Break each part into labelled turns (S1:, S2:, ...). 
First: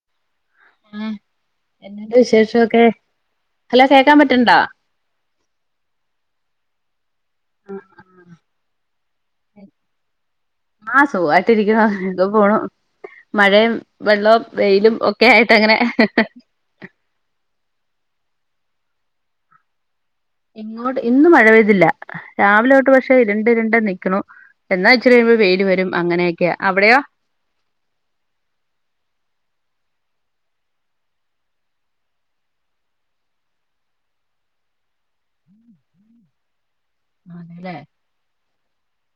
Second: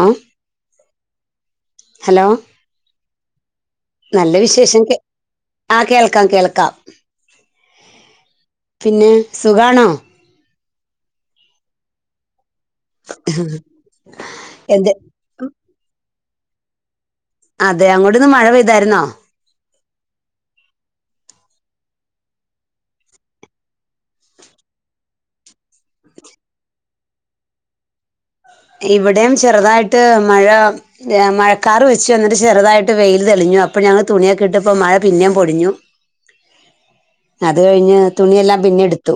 S1: അം
S2: ആഹ് എന്താ വിശേഷം ഒക്കെ
S1: നല്ല വിശേഷംകെ ആഹ് കേൾക്കാം കേൾക്കാം പിന്നെ സുഖാണോ
S2: ആഹ് സുഖായിട്ട് ഇരിക്ക്ണു ഇതും പോണു മഴയും വെള്ളവും
S1: എന്ത്
S2: വെെലും ഒ ക്കെ ആയിട്ട്അങ്ങനെ
S1: അതെ അങ്ങോട്ട് ഇന്ന് മഴ പെയ്താര്ന്നോ
S2: ഇങ്ങോട്ട് ഇന്ന് മഴ പെയ്തില്ല രാവിലെ തോട്ട് പക്ഷെ ഇരുണ്ട് ഇരുണ്ട് നിക്കുന്നു എന്നാ ഇച്ചിരി കഴിയുമ്പൊ വെെല് വെരും അങ്ങനെയെക്കെയാ അവടെയോ
S1: ഇവടെയും ചെറ്തായിട്ട് മഴാ ഏഹ് മഴക്കാറ് വെച്ചുഎന്നിട്ട് ചെറ്തായിട്ട് വെെല് തെളിഞ്ഞു അപ്പൊ ഞങ്ങള് തുണിയെക്കെ ഇട്ടപ്പാെ മഴ പിന്നേം പൊടിഞ്ഞു അത്
S2: അതെല്ലേ
S1: കഴിഞ്ഞ് തുണി എല്ലാം പിന്നെ എട്ത്തു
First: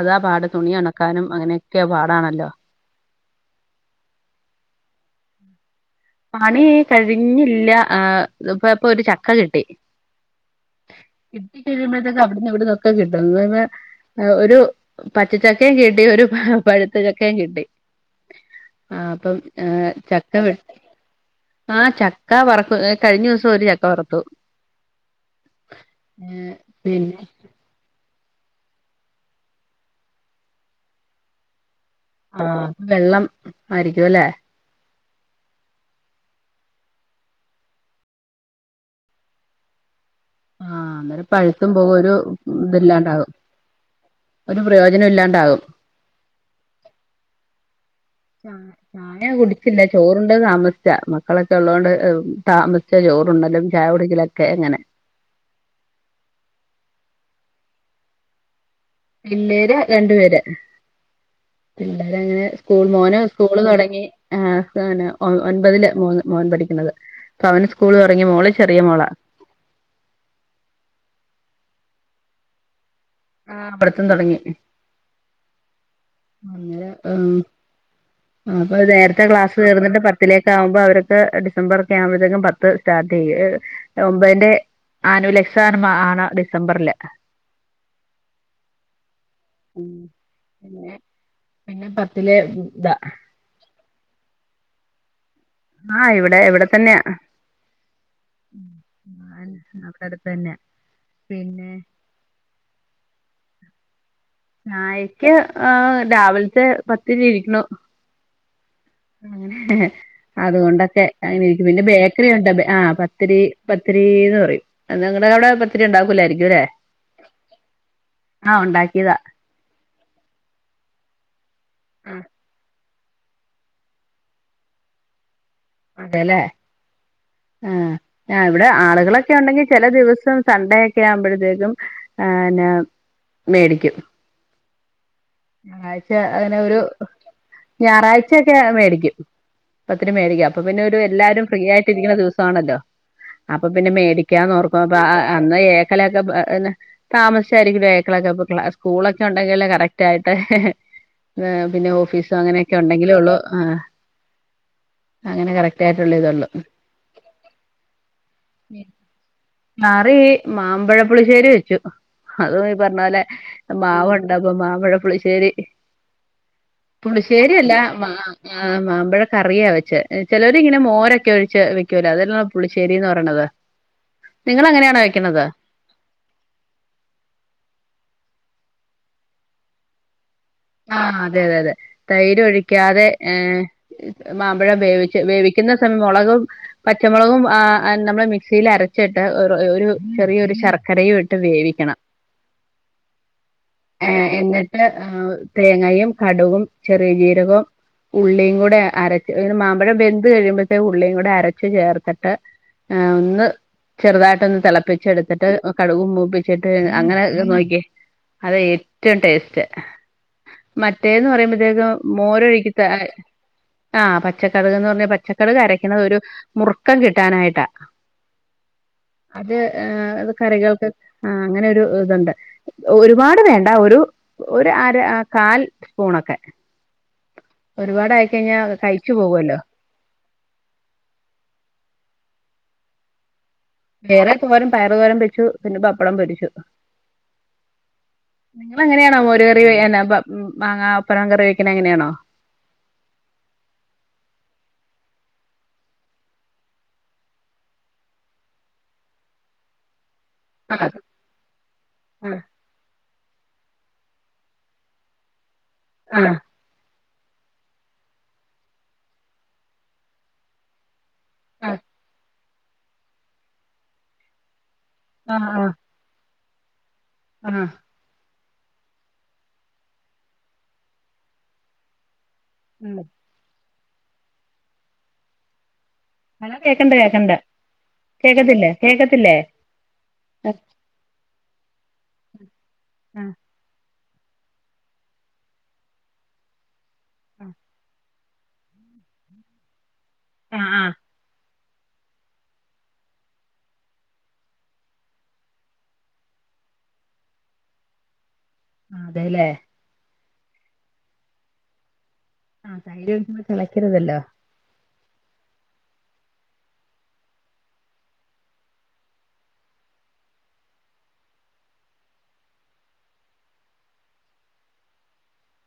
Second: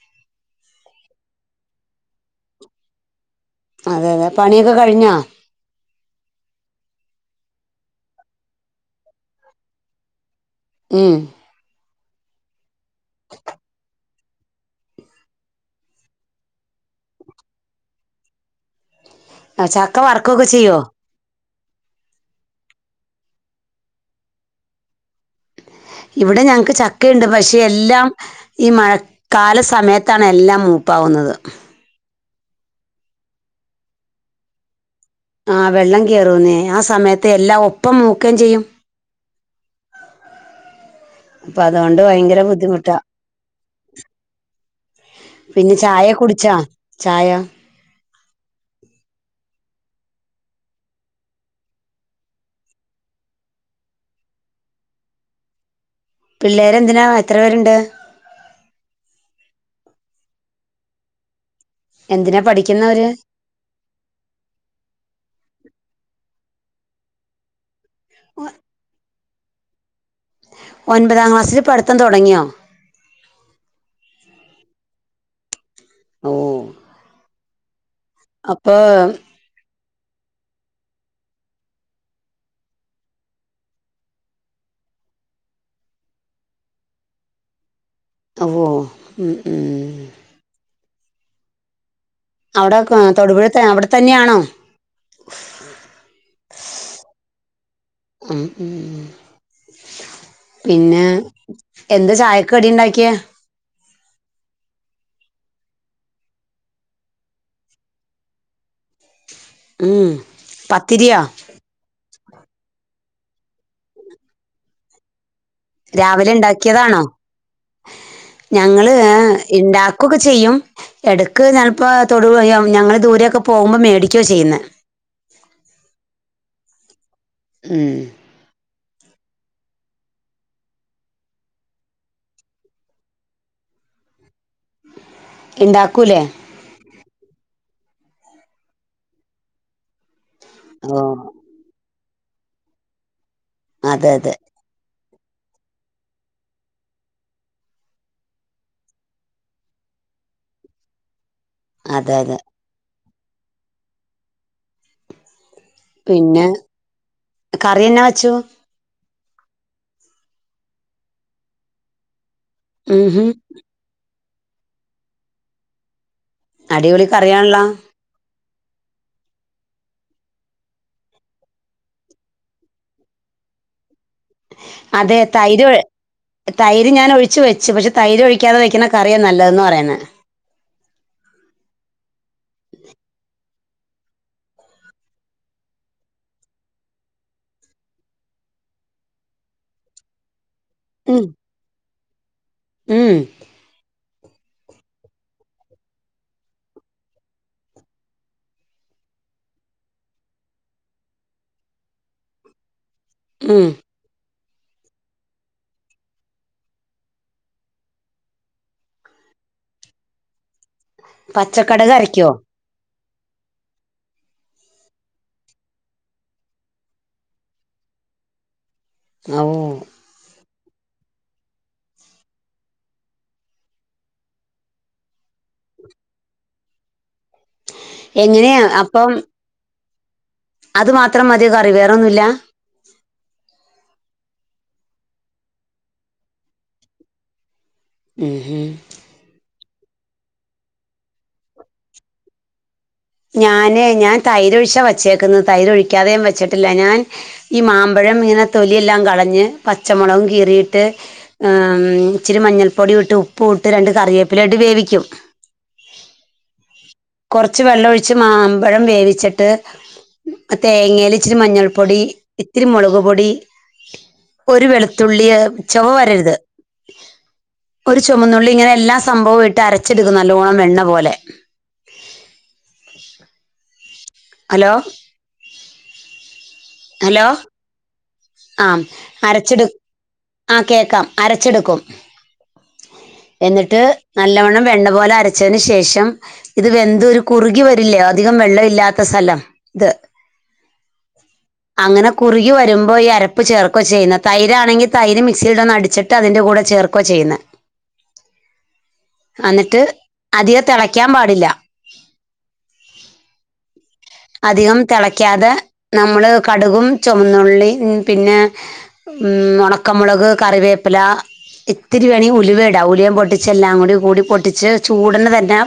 S2: അതാ പാട് തുണി ഒണക്കാനും അങ്ങനെയെക്യേ പാടാണല്ലോ
S1: അതെ അതെ പണിയെക്ക കഴിഞ്ഞോ
S2: പണി കഴിഞ്ഞില്യാ ആഹ് ദഇപ്പ ഇപ്പൊര് ചക്ക കിട്ടി
S1: ഉം
S2: കിട്ടിക്കഴിയുമ്പഴത്തേക്ക് അവിടുന്ന് വിട്ന്നൊക്കെ കിട്ടുന്ന്ന്നെ. ഒരു പച്ചച്ചക്കേം കിട്ടി ഒരു പഴുത്ത ചക്കേം കിട്ടി. ആ അപ്പം
S1: ആഹ് ചക്ക വർക്കൊക്കെചെയ്യോ.
S2: ആഹ ചക്ക വറക്ക ക കഴിഞ്ഞുസം ഒരു ചക്ക വറത്തു.
S1: ഇവിടെ ഞങ്ങക്ക് ചക്കയിണ്ട് പക്ഷേ. എല്ലാം ഈ മഴ കാല സമയത്താണ് എല്ലാം മൂപ്പാവുന്നത്.
S2: ആഹപ്പ വെള്ളം ആയിരിക്കുല്ലേ.
S1: ആഹ വെള്ളം കയറൂന്നേ ആ സമയത്ത് എല്ലാം ഒപ്പം മുക്കേംചെയ്യും.
S2: ആ അന്നേരം പഴുത്തും പോകും
S1: അപ്പൊഅതോണ്ട്
S2: ഒരു
S1: ഭയങ്കര ബുദ്ധിമുട്ടാ.
S2: ഇതില്ലാണ്ടാകും ഒരു പ്രയോജനം ഇല്ലാണ്ടാകും
S1: പിന്നെ ചായകുടിച്ചാ ചായ.
S2: [inaudible] ചായ കുടിച്ചില്ല ചോറുണ്ടെതാമസിച്ചാ മക്കളൊക്കെളോണ്ട് താമസിച്ച ചോറുണ്ടത് ചായകുടിക്കലു. ക്കെ അങ്ങനെ.
S1: പിള്ളേരെന്തിനാ എത്രപേര്ണ്ട്.
S2: പിള്ളേര് രണ്ട്‌പേര് പിള്ളേര്
S1: എന്തിനാ
S2: അങ്ങനെ സ്കൂൾ
S1: പഠിക്കുന്നവര്
S2: മോന്. സ്കൂള് തൊടങ്ങി ആഹ് പിന്നെ ഒൻപതില് മോ മോൻ പഠിക്കണത്. പ്പവന് സ്കൂള്തൊടങ്ങി മോള് ചെറിയ മോളാ.
S1: ഒൻപതാം ക്ലാസ്സിൽ പഠിത്തം തൊടങ്യോ.
S2: ആ പഠിത്തം തൊടങ്ങി.
S1: ഓ
S2: അങ്ങനെപ്പൊ അപ്പൊ നേർത്തെ ക്ലാസ്. തീർന്നിട്ട് പത്തിലേക്കാവുമ്പോ അവർക്ക് ഡിസംബറൊക്കെ ആവുമ്പോഴത്തേക്കും പത്ത് സ്റ്റാർട്ടെയ്യും. ഒമ്പേന്റെ ആനുവൽ എക്സാർമാണ് ഡിസംബറില്.
S1: ഓഹ് മ്മ് മ്മ്ഹ്.
S2: പിന്നെ. പിന്നെ പത്തില്.
S1: അവിടെക്കെ തൊടുപുഴെതെ അവിടെ തന്നെയാണോ.
S2: ആഹ ഇവിടെ ഇവിടെ തന്നെയാ.
S1: ഉം ഉം
S2: അവിടെ അടുത്ത് തന്നെ
S1: പിന്നെ
S2: പിന്നെ
S1: എന്ത് ചായ. കടിണ്ടാക്ക്യേ.
S2: ചായക്ക് ആ രാവിലത്തെ പത്തിരി ഇരിക്കുന്നു. അ
S1: ഉം
S2: അതുകൊണ്ടൊക്കെ
S1: പത്തിരിയോ
S2: അങ്ങനെ. പിന്നെ ബേക്കറിയുണ്ട്‌ ആ പത്തിരി പത്തിരിന്ന് പറയും നിങ്ങടവിടെ പ.
S1: രാവിലെ ഇണ്ടാക്കിയതാണോ
S2: ആഹ്
S1: ഞങ്ങള്
S2: ഉണ്ടാക്കിയതാ
S1: ഇണ്ടാക്കൊക്കെ ചെയ്യും. എടക്ക് ഞാനപ്പോ തൊടു ഞങ്ങൾ ദൂരൊക്കെ പോവുമ്പോ മേടിക്ക്യ ചെയ്യുന്നെ.
S2: അതെല്ലേ. ആ
S1: ഉം.
S2: ആ ഇവിടെ ആളുകളൊക്കെ ഉണ്ടെങ്കി ചെല ദിവസം സൺഡേയൊക്കെ ആകുമ്പഴത്തേക്കും ആന്നെ. മേടിക്കും. ഞായറാഴ്ച
S1: ഉണ്ടാക്കൂലേ
S2: അങ്ങനെ ഒരു ഞായറാഴ്ചയൊക്കെ മേടിക്കും പത്തിരി മേടിക്കും. അപ്പൊ പിന്നെ
S1: ഓ
S2: ഒരു എല്ലാരും ഫ്രീ ആയിട്ട് ഇരിക്കുന്ന ദിവസാണല്ലോ അപ്പൊ പിന്നെ
S1: അതെ അതെ
S2: മേടിക്കാന്ന് ഓർ. പ്പൊപ്പ അന്ന് ഏക്കലൊക്കെന്നെപ്പ്നെ. താമസിച്ചായിരിക്കും വേക്കളൊക്കെ സ്കൂളൊക്കെ ഉണ്ടെങ്കിൽ കറക്. റ്റായിട്ട് പിന്നെ
S1: അതെ
S2: ഓഫീസ
S1: അതെ
S2: അങ്ങനെ. ഒക്കെ ഉണ്ടെങ്കിലേ ഒള്ളൂ ആ അങ്ങനെ കറ
S1: പിന്നെ
S2: റ്റായിട്ടുള്ളതൊള്ളൂ.
S1: കറി എന്നാ വെച്ചു
S2: കറി മാമ്പഴപ്പുളിശ്ശേരി വെച്ചു. അതും ഈ
S1: ഉം
S2: പർഞ്ഞപോലെ
S1: ഹും
S2: മാവുണ്ട് അപ്പൊ മാമ്പഴപുളിശ്ശേരി.
S1: അടിപൊളി കറിയാണല്ലോ
S2: പുളിശേരിയല്ല മാ ആ മാമ്പഴ കറിയാ വെച്ച് ചെലോരിങ്ങനെ മോരൊക്കെ ഒഴിച്ച് വെക്കൂലോ അതല്ലോ പുളിശ്ശേരി ന്ന് പറണത്.
S1: അതെ തൈരൊഴ് തൈര് ഞാൻ ഒഴിച്ച് വെച്ച് പക്ഷെ തൈര് ഒഴിക്കാതെ വെക്ക്ന്ന കറിയ നല്ലതെന്ന് പറയന്നേ
S2: ആ അതെ അതെ അതെ തൈര് ഒഴിക്കാതെ ഏ മാമ്പഴം വേവിച്ച് വേവിക്കുന്ന സം മുളകും പച്ചമുളകും ആ നമ്മള് മിക്സിയിൽ അരച്ചിട്ട് ഒറു ഒരു ചെറിയൊരു ശർ
S1: ഉം
S2: കറിയുവിട്ട് വേവിക്കണം
S1: ഉം
S2: ഏ എന്നിട്ട് ഏ തേങ്ങയും കട്കും ചെറി ജീരകോം ഉള്ളീം കൂടെ അരച്ച് ഒരു മാമ്പഴം വെന്ത് കഴിയുമ്പോഴത്തേ ഉള്ളീം കൂടെ അരച്ചു ചേർത്തിട്ട് ഏ ഒന്ന്
S1: ഉം
S2: ചെറുതായിട്ടൊന്ന് തെളപ്പിച്ചെടുത്തിട്ട് കടുകും മൂപ്പിച്ചിട്ട് അങ്ങനെയ് ഒന്ന് നോക്കിയേ അത് ഏറ്റവും ടേസ്റ്റ് മറ്റേത് ന്ന്
S1: പച്ചക്കടുക്
S2: പറയുമ്പഴത്തേക്കും
S1: അരയ്ക്കോ
S2: മോരൊഴുക്കി താ യ് ആ പച്ചക്കട്ക്ന്ന് പറഞ്ഞ പച്ചക്കട്ക് അരക്കുന്നത് ഒരു മുറുക്കം കിട്ടാനായിട്ടാ
S1: [inaudible]
S2: അത് ആ അത് കറികൾക്ക് ആ അങ്ങനൊരു ഇ തുണ്ട് ഒരുപാട് വേണ്ട ഒരു ഒര് അര അ കാൽ സ്പൂണൊക്കെ ഒരുപാടായി കഴിഞ്ഞാ
S1: എങ്ങനെയാ അപ്പം
S2: കഴിച്ചു പോകുല്ലോ
S1: അത് മാത്രം മതി കറി വേറെന്നുല്ല
S2: വേറെ തോരം പയറു തോരം വെച്ചു പിന്നെ പപ്പടം പൊരിച്ചു
S1: ഉം ഹും
S2: നിങ്ങള അങ്ങനെയാണോ മോരു കറി വെയ് അല്ല പം മാങ്ങാ അപ്പറം കറി വെക്ക്ന്നേ അങ്ങനെയാണോ
S1: ഞാന് ഞാൻ തൈരൊഴിച്ച വച്ചേക്കന്ന് തൈരൊഴിക്കാതെയും വെച്ചിട്ടില്ല ഞാൻ ഈ മാമ്പഴം ഇങ്ങനെ തൊലിയെല്ലാം കളഞ്ഞ് പച്ചമുളകും കീറിയിട്ട് ആം
S2: ആഹ്
S1: ഇച്ചിരി മഞ്ഞൾപ്പൊടി ഇട്ട് ഉപ്പ് ഇട്ട് രണ്ട് കറിവേപ്പില ഇട്ട് വേവിക്കും
S2: ആഹ്
S1: കൊർച്ച് വെള്ളൊഴിച്ച് മാമ്പഴം വേവിച്ചിട്ട് തേങ്ങേല് ഇച്ചരി മഞ്ഞൾ പൊടി ഇത്തിരി മുളക് പൊടി ഒരു വെളുത്തുള്ളിയ
S2: ആഹ് ആഹ്
S1: ചുവ വരരുത്
S2: ആഹ്
S1: ഒരു ചുമന്നുള്ളി ഇങ്ങനെ എല്ലാ സംഭവവും ഇട്ട് അരച്ചെടുക്കും നല്ലോണം വെണ്ണ പോലെ
S2: ഉം
S1: ഹലോ
S2: ഹലോ കേക്കണ്ട്
S1: ഹലോ
S2: കേക്കണ്ട് കേക്കത്തില്ലേ
S1: ആം
S2: കേക്കത്തില്ലേ
S1: അരച്ച്ട് ആ കേക്കാം അരച്ചെടുക്കും
S2: ആഹ്
S1: എന്നിട്ട് നല്ലവണ്ണം വെണ്ണ പോലെ അരച്ചതിന് ശേഷം ഇത് വെന്ത് ഒരു
S2: ആഹ്
S1: കുറുകി വരില്ലേ അത് അധികം വെള്ളം ഇല്ലാത്ത സ്ഥലം ത്
S2: ആഹ് ആഹ്
S1: അങ്ങനെ കുറുകി വരുമ്പോ ഈ അരപ്പ് ചേർക്കോ ചെയ്യുന്ന തൈരാണെങ്കി തൈര് മിക്സിയുടെ ഒന്ന് അടിച്ചിട്ട് ട്ട് അതിന്റെ കൂടെ ചേർക്കുവ ചെയ്യുന്നെ
S2: അതെല്ലേ
S1: എന്നിട്ട് അധികം തിളക്കാൻ പാടില്ല
S2: ആഹ് തൈര് തിളക്കരുതല്ലോ
S1: അധികം തിളക്കാതെ നമ്മള് കടുകും ചുമന്നള്ളി പിന്നെ ഉം ഉണക്കമുളക് കറിവേപ്പില ഇത്തിരി വേണമെങ്കിൽ ഉലുവേഇടാം ഉലിയൻ പൊട്ടിച്ച എല്ലാം കൂടി കൂടി പൊട്ടിച്ച് ചൂടന് തന്നെ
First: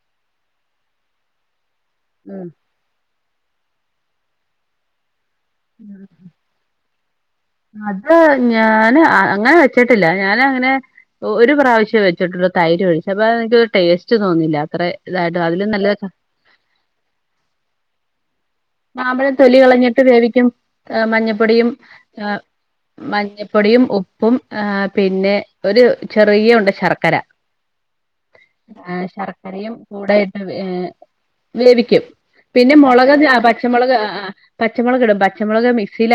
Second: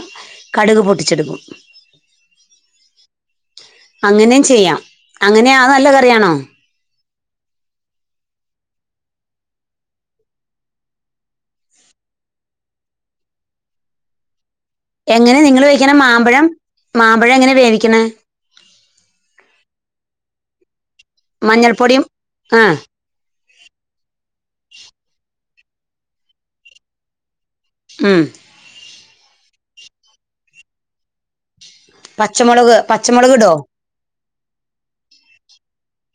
S1: കടുക് പൊട്ടിച്ചെടുക്കും
S2: ഉം
S1: അങ്ങനെയും ചെയ്യാം അങ്ങനെയാ നല്ല കറിയാണോ
S2: അത് ഞാന് അങ്ങനെ വെച്ചിട്ടില്ല ഞാന് അങ്ങനെ ഒരു പ്രാവശ്യം വെച്ചിട്ടുള്ളു തൈര് ഒഴിച്ചു അപ്പൊ എനക്ക് ടേസ്റ്റ് തോന്നുന്നില്ല അത്ര
S1: എങ്ങനെ
S2: ഇതായിട്ട്
S1: നിങ്ങള്
S2: അതിലും
S1: വെക്കിണ
S2: നല്ലത്
S1: മാമ്പഴം മാമ്പഴം എങ്ങനെ വേവിക്കണ
S2: മാമ്പഴം തൊലി കളഞ്ഞിട്ട് വേവിക്കും മഞ്ഞപ്പൊടിയും
S1: മഞ്ഞൾപ്പൊടിയും
S2: ആ.. മഞ്ഞപ്പൊടിയും, ഉപ്പും, ആ പിന്നെ ഒരു ചെറിയ ഉണ്ട് ശർക്കര
S1: ഉം....
S2: ആ ശർക്കരയും കൂടെയിട്ട് വേവിക്കും
S1: പച്ചമുളക്
S2: പിന്നെ മുളക്
S1: പച്ചമുളക് ഇടോ
S2: പച്ചമളക് ആഹ്! ആഹ്! പച്ചമുളക് ഇടും പച്ചമുളക് മിക്സിൽ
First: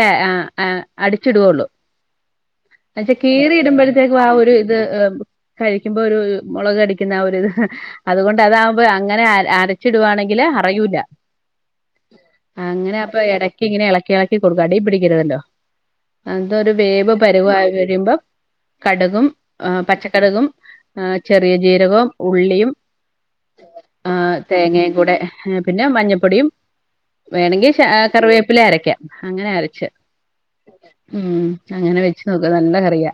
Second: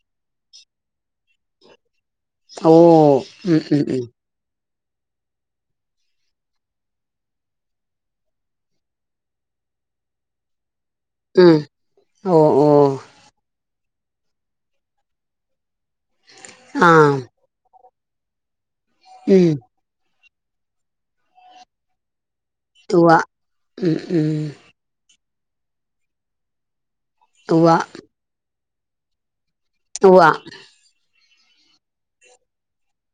S2: അടിച്ചിടുള്ളു
S1: ഓ
S2: പക്ഷെ കീറി
S1: ഉം ഉം ഉം
S2: ഇടുമ്പോഴത്തേക്കും ആ ഒരു- ഇത് കഴിക്കുമ്പോ ഒരു മുളക് അരക്കുന്ന ആ ഒരിത് അതുകൊണ്ട് അതാകുമ്പോ അങ്ങനെ അരച്ചിടുവാണെങ്കില് അറിയൂല്ല
S1: ഉം... ഓ.. ഓ...
S2: അങ്ങനെ അപ്പ ഇടയ്ക്ക് ഇങ്ങനെ ഇളക്കി ഇളക്കി കൊടുക്ക അടി പിടിക്കരുതല്ലോ അന്തൊരു
S1: ആ
S2: വേവ് പരുവായി വരുമ്പം കടുകും,
S1: ഉം
S2: പച്ചക്കടുകും ആ ചെറിയ ജീരകവും, ഉള്ളിയും,
S1: ഉവ്വ ഉം
S2: ആ
S1: ഉം
S2: തേങ്ങയും കൂടെ പിന്നെ മഞ്ഞപ്പൊടിയും, വേണെങ്കിൽ
S1: ഉവ്വ
S2: കറിവേപ്പില അരയ്ക്കാം അങ്ങനെ അരച്ച്
S1: തൂകുവോ
S2: ഉം.... അങ്ങനെ വെച്ച് നോക്ക് നല്ല കറിയ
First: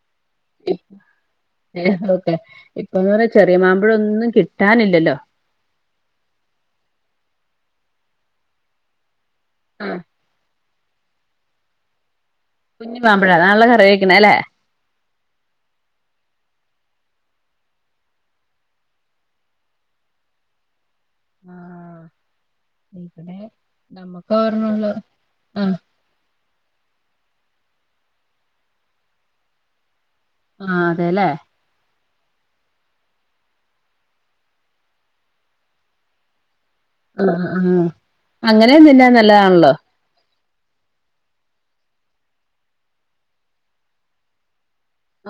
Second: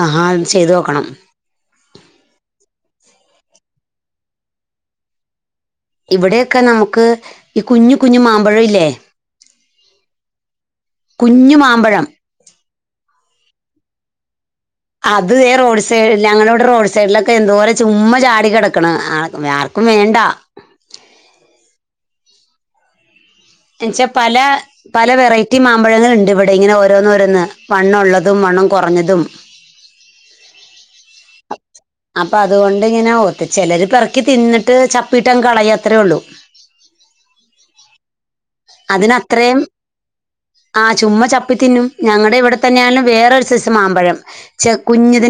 S1: ആഹ്! അത് ചെയ്തു നോക്കണം
S2: ഏ ഓക്കെ ഇപ്പൊന്ന് പറ ചെറിയ മാമ്പഴ ഒന്നും കിട്ടാനില്ലല്ലോ!
S1: ഇവിടെയൊക്കെ നമുക്ക് ഈ കുഞ്ഞ് കുഞ്ഞു മാമ്പഴം ഇല്ലേ
S2: ആഹ്!
S1: കുഞ്ഞുമാമ്പഴം
S2: കുഞ്ഞു മാമ്പഴം അതാണല്ലേ കറി വെക്കുന്നത് അല്ലേ
S1: അത് റോഡ് സൈഡിൽ ഞങ്ങള ഇവിടെ റോഡ് സൈഡിലൊക്കെ എന്തോര ചുമ്മാ ചാടി കിടക്കണ്‌ ആ ആർക്കും വേണ്ട
S2: ആഹ്..... ഇവിടെ
S1: എന്നച്ചാൽ
S2: നമ്മക്ക്
S1: പല
S2: ഒരെണ്ണള്ളൂ
S1: പല വെറൈറ്റി
S2: ആഹ്
S1: മാമ്പഴങ്ങൾ ഉണ്ട് ഇവിടെ തേ ഇങ്ങനെ ഓരോന്ന് ഓരോന്ന് വണ്ണം ഉള്ളതും വണ്ണം കുറഞ്ഞതും
S2: ആ... അതെല്ലേ!
S1: അപ്പൊ അതുകൊണ്ട് ഇങ്ങനെ ഓ ചിലര് പിറക്കി തിന്നിട്ട് ചപ്പിട്ട കളയ അത്രേ ഉള്ളൂ!
S2: ആഹ്! ആഹ്! അങ്ങനെ തിന്നാൻ
S1: അതിനത്രയും
S2: നല്ലതാണല്ലോ!
S1: ആ ചുമ്മാ ചപ്പിത്തിന്നും ഞങ്ങളുടെ ഇവിടെ തന്നെ ആണെലും വേറൊരു സൈസ് മാമ്പഴം ചെ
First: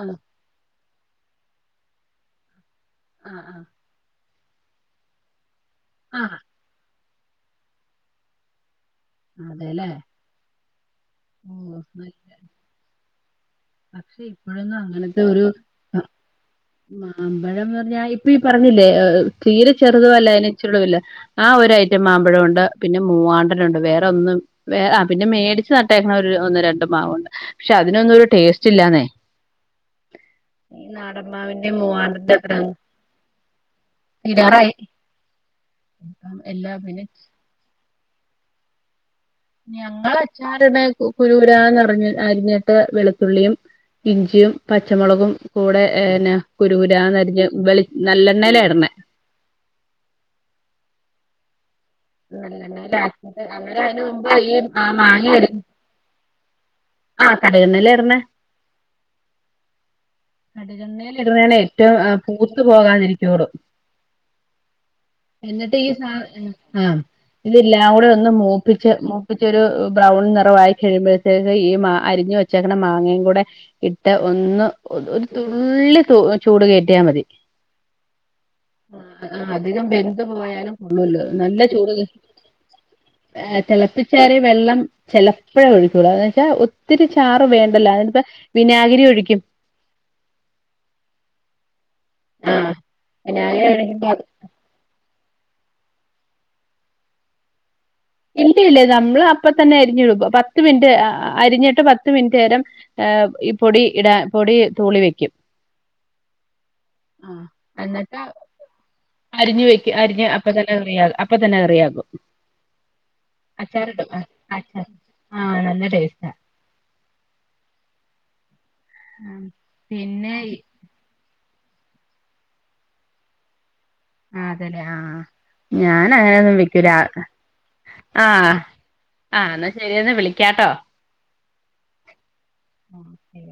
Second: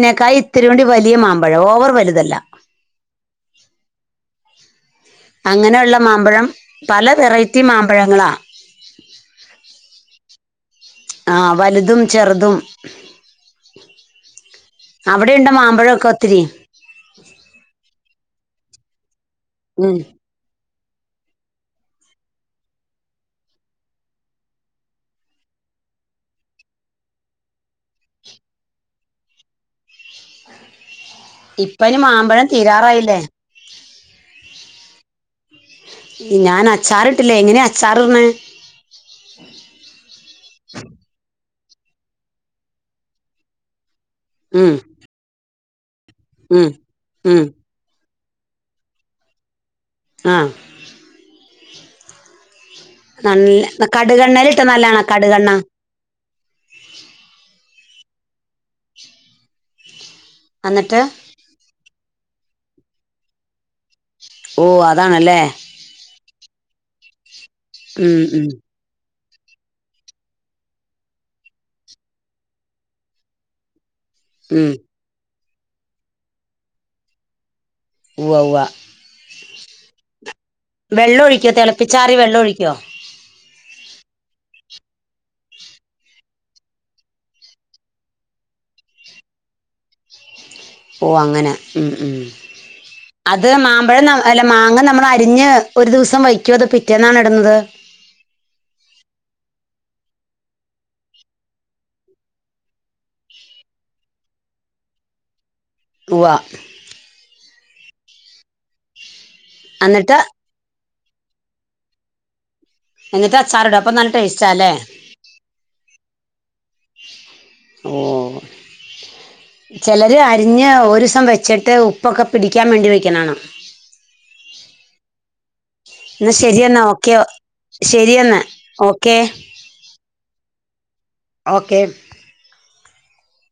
S2: ആഹ്
S1: ഇത്തിരി കൂടി വലിയ മാമ്പഴം ഓവർ വലുതല്ല
S2: ആഹ്! ആഹ്!
S1: അങ്ങനെയുള്ള
S2: ആഹ്
S1: മാമ്പഴം പല വെറൈറ്റി മാമ്പഴങ്ങളാ!
S2: അതെല്ലേ!
S1: ആഹ്
S2: ഓ
S1: വലുതും,
S2: നല്ല,
S1: ചെറുതും
S2: പക്ഷെ ഇപ്പയൊന്നും-
S1: അവിടെയുണ്ടോ മാമ്പഴെക്കൊത്തിരി?
S2: മാമ്പഴം എന്ന് പറഞ്ഞാ ഇപ്പയീ പറഞ്ഞില്ലേ തീരെ
S1: ഉം
S2: ചെറുതുവല്ല അയിന്ച്ചിരൂടെ വലുത് ആ ഒരൈറ്റം മാമ്പഴവുണ്ട് പിന്നെ മൂവാണ്ടനാണ്ട് വേറൊന്നും വേറ ആ പിന്നെ മേടിച്ച് നട്ടേക്കണ ഒരു ഒന്ന് രണ്ടു മാവുണ്ട് പക്ഷെ അതിനൊന്നും ഒരു ടേസ്റ്റ് ല്ലാന്നെ ഈ നാടന്മാവിന്റെ
S1: ഇപ്പ ഇനി
S2: മൂവാണ്ടന്റെ
S1: മാമ്പഴം തീരാറായില്ലേ
S2: തീരാറായി അപ്പം എല്ലാ പിന്നെ
S1: ഞാനച്ചാറിട്ടില്ല എങ്ങനെയാ അച്ചാറിടണെ?
S2: ഞങ്ങളച്ചാറ്ടാ കുനുകൂനാന്ന് അരിഞ്ഞിട്ട് വെളുത്തുള്ളിയും, ഇഞ്ചിയും,
S1: ഉം
S2: പച്ചമുളകും, കൂടെന്നെ
S1: ഉം ഉം
S2: കുനുകുനാന്നെരിഞ്ഞ് വെളിച്ച നല്ലെണ്ണയിലാണ്ടെ
S1: ആഹ്!
S2: നല്ലെണ്ണയിലാ അങ്ങനെ
S1: നല്ല
S2: അയ്ന് മുമ്പ് ആ ഈ
S1: കടുകെണ്ണയിലിട്ടാ നല്ലതാണോ കടുകെണ്ണ?
S2: മാങ്ങെയെരിഞ് ആഹ് കട്കെണ്ണയിലാട്ന്നെ?
S1: എന്നിട്ട്
S2: കടുകണ്ണേല്ട് വേണ് ഏറ്റും പൂത്ത് പോകാതിരിക്കോള്ളു
S1: ഓ അതാണല്ലേ?
S2: ആഹ ഇല്ലില്ലാ
S1: ഉം
S2: അവിടെയൊന്നും
S1: ഉം
S2: മൂപ്പില്ല മൂപ്പിച്ച് മൂപ്പിച്ചൊരു ബ്രൗൺ നിറവായി കഴിയുമ്പഴത്തേക്ക് ഈ മാ അരിഞ് വെച്ചേക്ക്ണ മാങ്ങയും കൂടെ യിട്ട് ഒന്ന്
S1: ഉം
S2: ഒരു തുള്ളി ചൂട് കേറ്റിയാ മതി
S1: ഉവ്വ ഉവ്വ
S2: ആ അധികം വെന്ത് പോയാലും
S1: വെള്ളം
S2: കൊള്ളൂല്ലോ
S1: ഒഴിക്കോ
S2: നല്ല ചൂട്
S1: തിളപ്പിച്ചാറിയ വെള്ളം ഒഴിക്കോ?
S2: ആഹ് തെളപ്പിച്ചാറിയ വെള്ളം ചെലപ്പഴെ ഒഴിക്കൊള്ളൂ അതെന്ന് വെച്ചാ ഒത്തിരി ചാറ് വേണ്ടല്ലോ അതെന്നെച്ചാ വിനാഗിരിയൊഴിക്കും
S1: ഓ അങ്ങനെ ഉം ഉം
S2: ആഹ്
S1: അത്
S2: വിനാഗിരി
S1: മാമ്പഴം
S2: ഒഴിക്കുമ്പോ
S1: നന്നാ അല്ല മാങ്ങ നമ്മളരിഞ്ഞ് ഒരു ദിവസം വയ്ക്കോ അത് പിറ്റേന്നാണോയിടുന്നത്?
S2: ഇല്ല ഇല്ല നമ്മള് അപ്പ തന്നെ അരിഞ്ഞു വെക്കും പത്ത് മിനിറ്റ് അരിഞ്ഞിട്ട് പത്ത് മിനിറ്റ് നേരം ഏഹ് ഈ പൊടിയിടാൻ പൊടി തൂളി വെക്കും
S1: തൂവാ
S2: ആ എന്നെട്ട് അരിഞ്ഞു വെക്ക
S1: എന്നിട്ട്
S2: അരിഞ്ഞ അപ്പ അപ്പ തന്നെ കറിയാ അപ്പതന്നെ കറിയാകും
S1: എന്നിട്ടച്ചാറിടും അപ്പം നല്ല ടേസ്റ്റാല്ലേ?
S2: ആഹ നല്ല ടേസ്റ്റാ
S1: ഓഹോ ചെലര്
S2: പിന്നെ
S1: അരിഞ്ഞ് ഒരൂസം വെച്ചിട്ട് ഉപ്പൊക്കെ പിടിക്കാൻ വേണ്ടി വെക്കുന്നാണം
S2: ആഹ് അതേല്ലെ ആഹാ
S1: എന്നാ
S2: ഞാനങ്ങനെയൊന്നും
S1: ശരിയെന്നാ
S2: വെക്കൂല
S1: ഓക്കെ ശരിയെന്നാ
S2: ആഹ്
S1: ഓക്കെ
S2: ആ എന്നാ ശരിയെന്ന വിളിക്കാട്ടോ
S1: ഓക്കെ
S2: ഓക്കെ